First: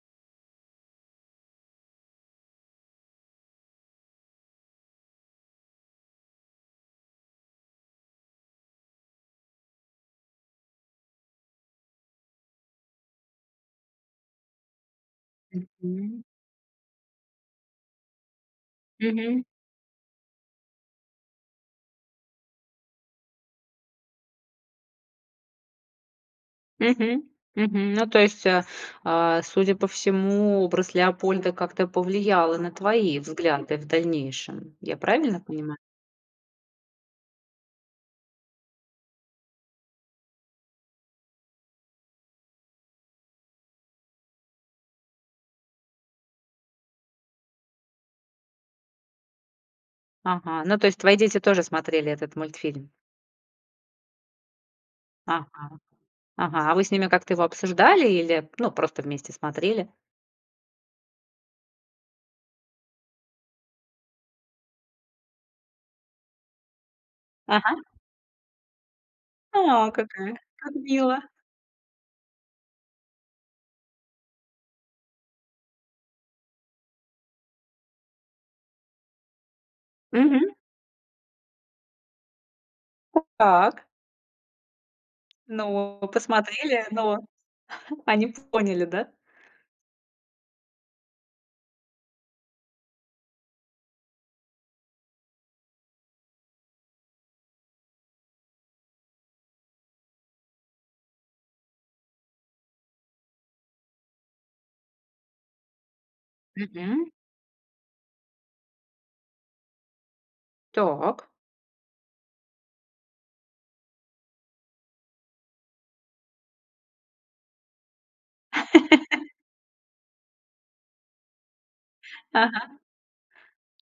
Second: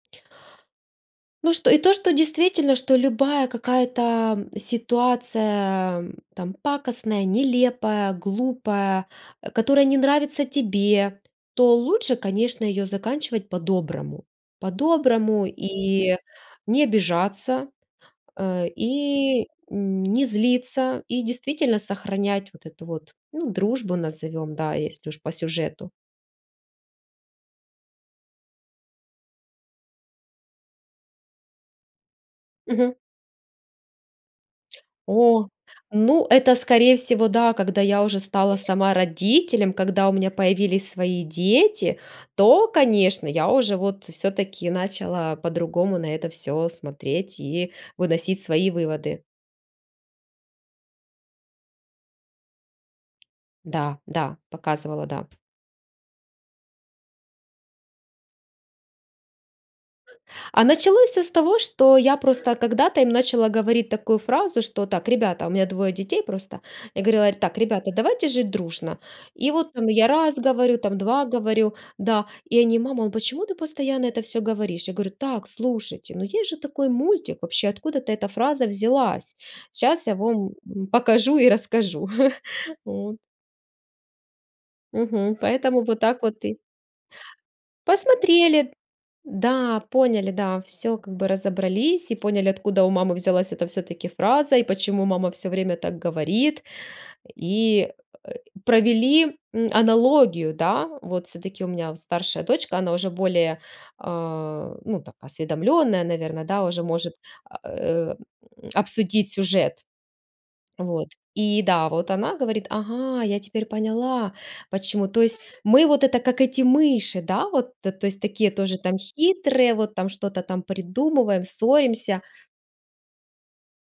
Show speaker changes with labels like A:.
A: Ну что, и то что действительно, что любая какая-то ситуация, там, пакостная, нелепая, глупая, а, которая не нравится тебе, то лучше, конечно, ее заканчивать по-доброму. По-доброму, и
B: Мгм.
A: не обижаться, э,
B: Мгм.
A: и не злиться, и действительно сохранять вот эту вот, ну, дружбу назовем, да, если уж по сюжету.
B: Мгм, мгм, ну то есть, а, а, судя по всему, образ "Леопольда" как-то повлиял и на
A: Мгм.
B: твои взгляды в дальнейшем, я правильно
A: О,
B: понимаю?
A: ну это, скорее всего, да, когда я уже стала сама родителем, когда у меня появились свои дети, то, конечно, я уже, вот, всё-таки, начала по-другому на это всё смотреть и выносить свои выводы.
B: Ага. Ну, то есть твои дети тоже смотрели этот мультфильм?
A: Да, да, показывала, да.
B: Ага. Ага. А вы с ними как-то его обсуждали или, ну, просто вместе смотрели?
A: А началось всё с того, что я просто когда-то им начала говорить такую фразу что: "Так, ребята", у меня двое детей просто. Я говорила: "Так,
B: Ага.
A: ребята, давайте жить дружно". И вот, там
B: О,
A: я
B: какая,
A: раз
B: как
A: говорю, там,
B: мило.
A: 2 говорю, да, и они: "Мама, а почему ты постоянно это всё говоришь?" Я говорю: "Так, слушайте, ну есть же такой мультик, вообще откуда-то эта фраза взялась. Щас я
B: Мгм.
A: вам покажу и расскажу". От.
B: Так.
A: Мгм, поэтому
B: Но,
A: вот так вот и
B: посмотрели, но, они
A: Посмотрели,
B: поняли, да?
A: да, поняли, да, всё как бы разобрались, и поняли, откуда у мамы взялась эта, всё-таки, фраза и почему мама всё время так говорит. И, э, провели, м, аналогию, да. Вот, всё-таки у меня старшая дочка, она уже более, а, ну так, осведомлённая, наверно, да, уже
B: Мгм.
A: может, э, м, обсудить сюжет, вот.
B: Так.
A: И да, вот, она говорит: "Ага, я теперь поняла, почему. То есть мы, вот это, как эти мыши, да, вот, э, то есть такие тоже, там, хитрые, вот так что-то там придумываем, ссоримся?"
B: Ага.